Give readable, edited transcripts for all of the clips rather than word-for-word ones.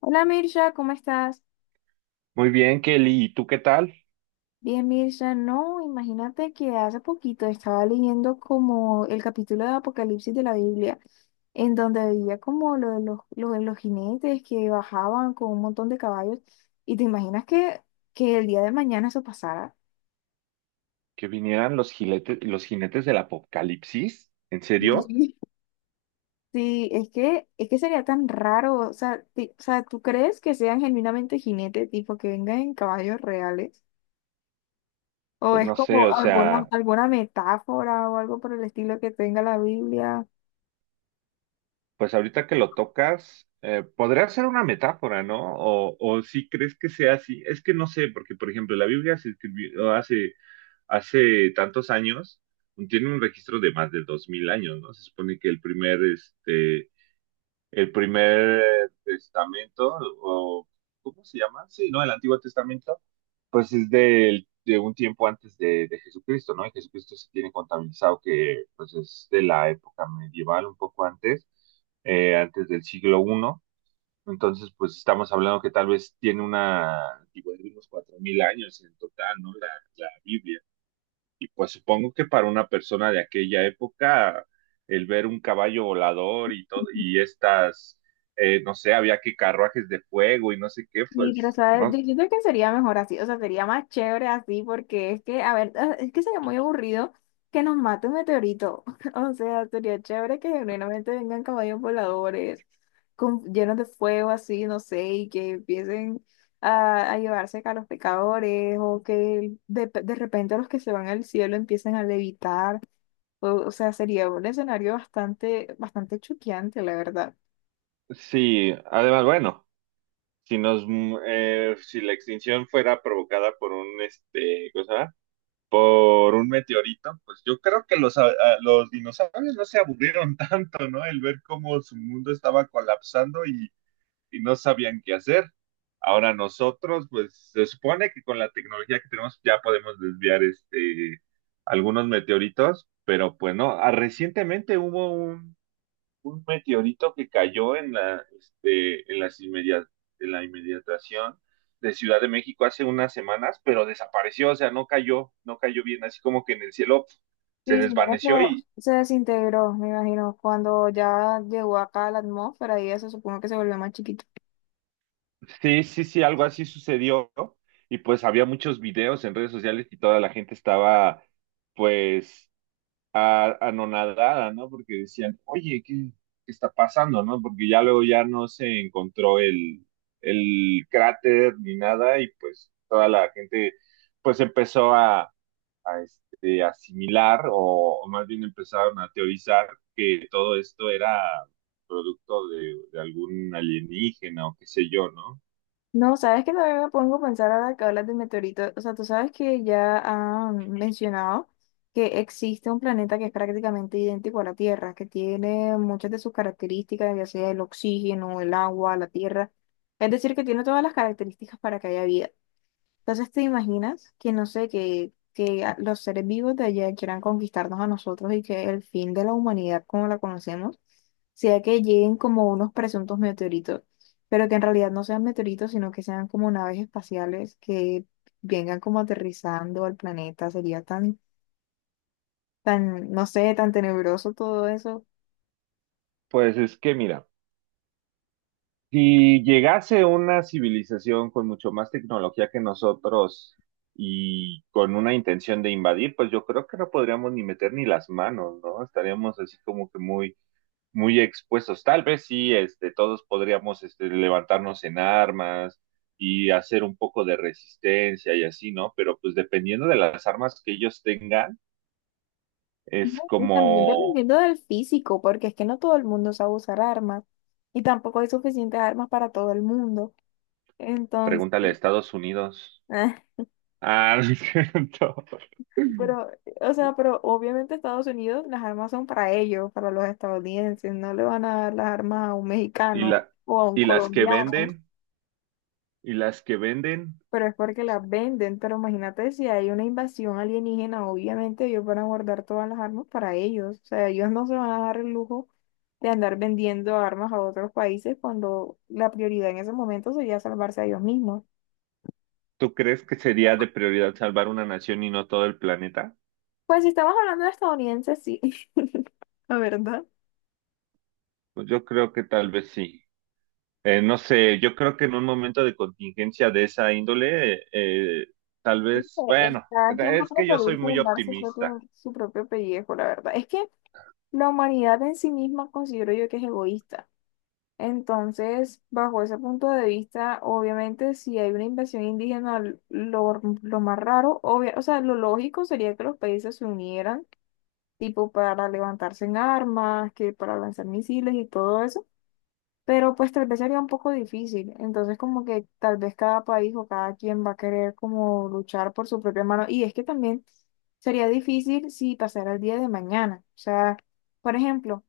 Hola Mirza, ¿cómo estás? Muy bien, Kelly. ¿Y tú qué tal? Bien, Mirza, no, imagínate que hace poquito estaba leyendo como el capítulo de Apocalipsis de la Biblia, en donde veía como lo de los jinetes que bajaban con un montón de caballos, y te imaginas que el día de mañana eso pasara. Que vinieran los jinetes del Apocalipsis. ¿En serio? Sí, Sí, es que sería tan raro, o sea, o sea, ¿tú crees que sean genuinamente jinetes, tipo que vengan en caballos reales? O Pues es no sé, como o sea, alguna metáfora o algo por el estilo que tenga la Biblia. pues ahorita que lo tocas, podría ser una metáfora, ¿no? O si crees que sea así. Es que no sé, porque por ejemplo, la Biblia se escribió hace tantos años, tiene un registro de más de 2.000 años, ¿no? Se supone que el primer testamento, o ¿cómo se llama? Sí, ¿no? El Antiguo Testamento pues es de un tiempo antes de Jesucristo, ¿no? Y Jesucristo se tiene contabilizado que pues es de la época medieval, un poco antes, antes del siglo I. Entonces, pues estamos hablando que tal vez tiene una antigüedad de unos 4.000 años en total, ¿no? La Biblia. Y pues supongo que para una persona de aquella época, el ver un caballo volador y todo, y estas, no sé, había que carruajes de fuego y no sé qué, Sí, pero pues, sabes, yo ¿no? siento que sería mejor así, o sea, sería más chévere así, porque es que, a ver, es que sería muy aburrido que nos mate un meteorito. O sea, sería chévere que genuinamente vengan caballos voladores con, llenos de fuego así, no sé, y que empiecen a llevarse a los pecadores, o que de repente los que se van al cielo empiecen a levitar. O sea, sería un escenario bastante choqueante, la verdad. Sí, además, bueno. Si nos si la extinción fuera provocada por un meteorito pues yo creo que los dinosaurios no se aburrieron tanto, no, el ver cómo su mundo estaba colapsando y no sabían qué hacer. Ahora nosotros pues se supone que con la tecnología que tenemos ya podemos desviar algunos meteoritos, pero pues no. Recientemente hubo un meteorito que cayó en la, este, en las inmedia- en la inmediatación de Ciudad de México hace unas semanas, pero desapareció, o sea, no cayó bien, así como que en el cielo, se Sí, señora, desvaneció no, y se desintegró, me imagino, cuando ya llegó acá a la atmósfera y eso supongo que se volvió más chiquito. sí, sí, sí, algo así sucedió, ¿no? Y pues había muchos videos en redes sociales y toda la gente estaba, pues, anonadada, ¿no? Porque decían, oye, ¿qué está pasando, no? Porque ya luego ya no se encontró el cráter ni nada, y pues toda la gente pues empezó asimilar, o más bien empezaron a teorizar que todo esto era producto de algún alienígena o qué sé yo, ¿no? No, sabes que también me pongo a pensar ahora que hablas de meteoritos. O sea, tú sabes que ya han mencionado que existe un planeta que es prácticamente idéntico a la Tierra, que tiene muchas de sus características, ya sea el oxígeno, el agua, la tierra. Es decir, que tiene todas las características para que haya vida. Entonces, ¿te imaginas que, no sé, que los seres vivos de allá quieran conquistarnos a nosotros y que el fin de la humanidad como la conocemos sea que lleguen como unos presuntos meteoritos, pero que en realidad no sean meteoritos, sino que sean como naves espaciales que vengan como aterrizando al planeta? Sería tan no sé, tan tenebroso todo eso. Pues es que mira. Si llegase una civilización con mucho más tecnología que nosotros y con una intención de invadir, pues yo creo que no podríamos ni meter ni las manos, ¿no? Estaríamos así como que muy, muy expuestos. Tal vez sí, todos podríamos levantarnos en armas y hacer un poco de resistencia y así, ¿no? Pero pues dependiendo de las armas que ellos tengan, es No, y también como, dependiendo del físico, porque es que no todo el mundo sabe usar armas y tampoco hay suficientes armas para todo el mundo. Entonces... pregúntale a Estados Unidos. Ah, no es cierto. Pero, o sea, pero obviamente Estados Unidos, las armas son para ellos, para los estadounidenses, no le van a dar las armas a un Y mexicano la, o a un y las que colombiano, venden, y las que venden, pero es porque las venden, pero imagínate si hay una invasión alienígena, obviamente ellos van a guardar todas las armas para ellos, o sea, ellos no se van a dar el lujo de andar vendiendo armas a otros países cuando la prioridad en ese momento sería salvarse a ellos mismos. ¿tú crees que sería de prioridad salvar una nación y no todo el planeta? Pues si estamos hablando de estadounidenses, sí, la verdad. Pues yo creo que tal vez sí. No sé, yo creo que en un momento de contingencia de esa índole, tal vez, bueno, Está quien va es a que yo soy preferir muy salvar optimista. Su propio pellejo, la verdad. Es que la humanidad en sí misma considero yo que es egoísta. Entonces, bajo ese punto de vista, obviamente, si hay una invasión indígena, lo más raro, o sea, lo lógico sería que los países se unieran, tipo para levantarse en armas, que para lanzar misiles y todo eso, pero pues tal vez sería un poco difícil. Entonces como que tal vez cada país o cada quien va a querer como luchar por su propia mano. Y es que también sería difícil si pasara el día de mañana. O sea, por ejemplo,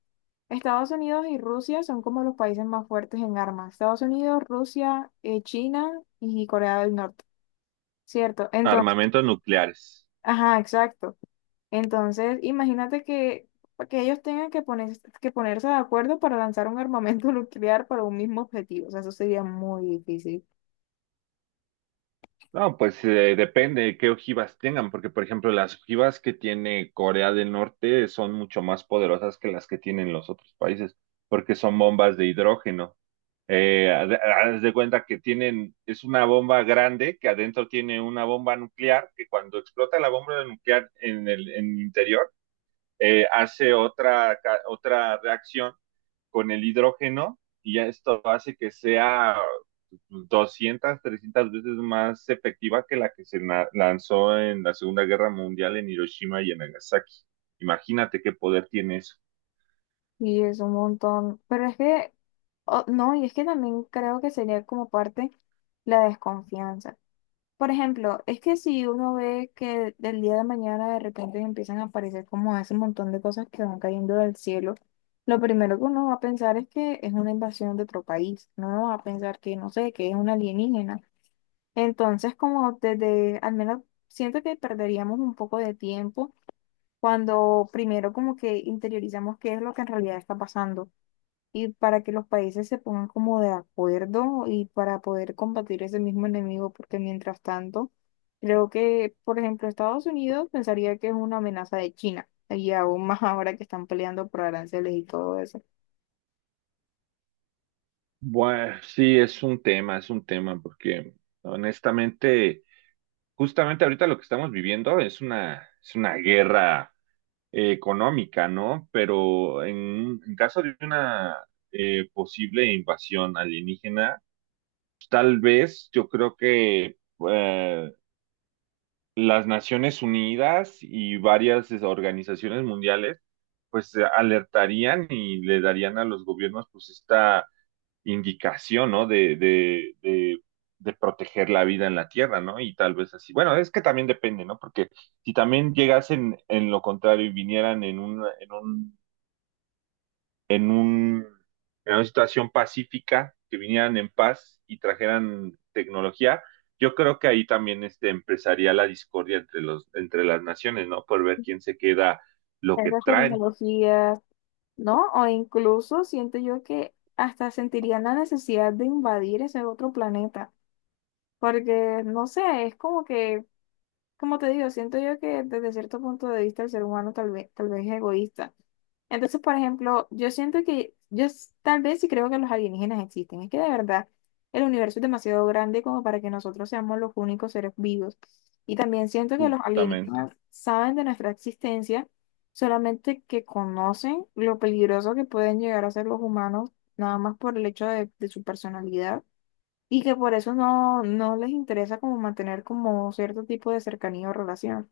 Estados Unidos y Rusia son como los países más fuertes en armas. Estados Unidos, Rusia, China y Corea del Norte, ¿cierto? Entonces, Armamentos nucleares. ajá, exacto. Entonces, imagínate que ellos tengan que ponerse de acuerdo para lanzar un armamento nuclear para un mismo objetivo. O sea, eso sería muy difícil. No, pues depende de qué ojivas tengan, porque por ejemplo las ojivas que tiene Corea del Norte son mucho más poderosas que las que tienen los otros países, porque son bombas de hidrógeno. Haz de cuenta que tienen, es una bomba grande que adentro tiene una bomba nuclear, que cuando explota la bomba nuclear en el interior, hace otra reacción con el hidrógeno, y ya esto hace que sea 200 300 veces más efectiva que la que se lanzó en la Segunda Guerra Mundial en Hiroshima y en Nagasaki. Imagínate qué poder tiene eso. Y es un montón. Pero es que, oh, no, y es que también creo que sería como parte la desconfianza. Por ejemplo, es que si uno ve que del día de mañana de repente empiezan a aparecer como ese montón de cosas que van cayendo del cielo, lo primero que uno va a pensar es que es una invasión de otro país. No va a pensar que, no sé, que es un alienígena. Entonces, como desde, al menos siento que perderíamos un poco de tiempo cuando primero como que interiorizamos qué es lo que en realidad está pasando y para que los países se pongan como de acuerdo y para poder combatir ese mismo enemigo, porque mientras tanto, creo que, por ejemplo, Estados Unidos pensaría que es una amenaza de China y aún más ahora que están peleando por aranceles y todo eso. Bueno, sí, es un tema, porque honestamente, justamente ahorita lo que estamos viviendo es una guerra económica, ¿no? Pero en caso de una, posible invasión alienígena, tal vez yo creo que eh, las Naciones Unidas y varias organizaciones mundiales pues alertarían y le darían a los gobiernos pues esta indicación, ¿no? De proteger la vida en la Tierra, ¿no? Y tal vez así. Bueno, es que también depende, ¿no? Porque si también llegasen en lo contrario y vinieran en un, en una situación pacífica, que vinieran en paz y trajeran tecnología, yo creo que ahí también empezaría la discordia entre las naciones, ¿no? Por ver quién se queda lo que Esas traen, tecnologías, ¿no? O incluso siento yo que hasta sentirían la necesidad de invadir ese otro planeta, porque no sé, es como que como te digo, siento yo que desde cierto punto de vista el ser humano tal vez es egoísta. Entonces, por ejemplo, yo siento que tal vez sí creo que los alienígenas existen. Es que de verdad el universo es demasiado grande como para que nosotros seamos los únicos seres vivos. Y también siento que los justamente. alienígenas saben de nuestra existencia, solamente que conocen lo peligroso que pueden llegar a ser los humanos, nada más por el hecho de su personalidad y que por eso no les interesa como mantener como cierto tipo de cercanía o relación,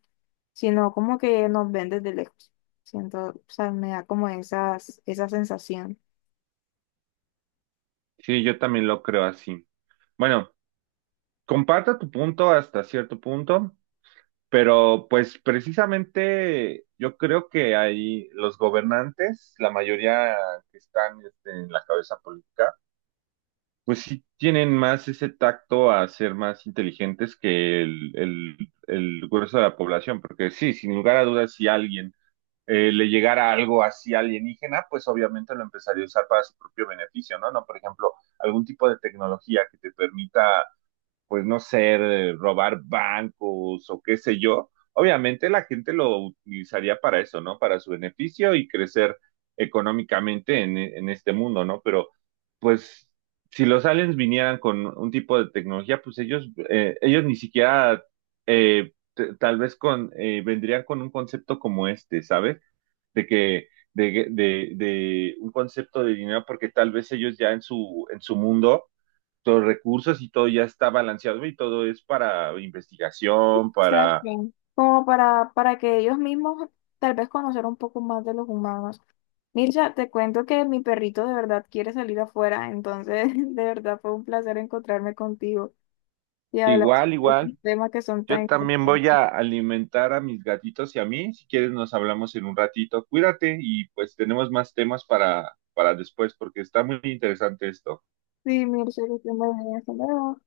sino como que nos ven desde lejos. Siento, o sea, me da como esa sensación. Sí, yo también lo creo así. Bueno, comparto tu punto hasta cierto punto, pero pues precisamente yo creo que ahí los gobernantes, la mayoría que están en la cabeza política, pues sí tienen más ese tacto a ser más inteligentes que el grueso de la población, porque sí, sin lugar a dudas, si alguien le llegara algo así alienígena, pues obviamente lo empezaría a usar para su propio beneficio, ¿no? No, por ejemplo, algún tipo de tecnología que te permita, pues no sé, robar bancos o qué sé yo, obviamente la gente lo utilizaría para eso, ¿no? Para su beneficio y crecer económicamente en este mundo, ¿no? Pero pues si los aliens vinieran con un tipo de tecnología, pues ellos ni siquiera, tal vez vendrían con un concepto como este, ¿sabes? De que un concepto de dinero, porque tal vez ellos ya en su mundo los recursos y todo ya está balanceado y todo es para investigación, ¿Sabes para qué? Para que ellos mismos tal vez conocer un poco más de los humanos. Mircha, te cuento que mi perrito de verdad quiere salir afuera, entonces de verdad fue un placer encontrarme contigo y hablar igual, sobre igual. estos temas que son tan Yo también voy interesantes. a alimentar a mis gatitos y a mí. Si quieres nos hablamos en un ratito. Cuídate, y pues tenemos más temas para después, porque está muy interesante esto. Sí, Mircha, que te muy bien. Hasta luego.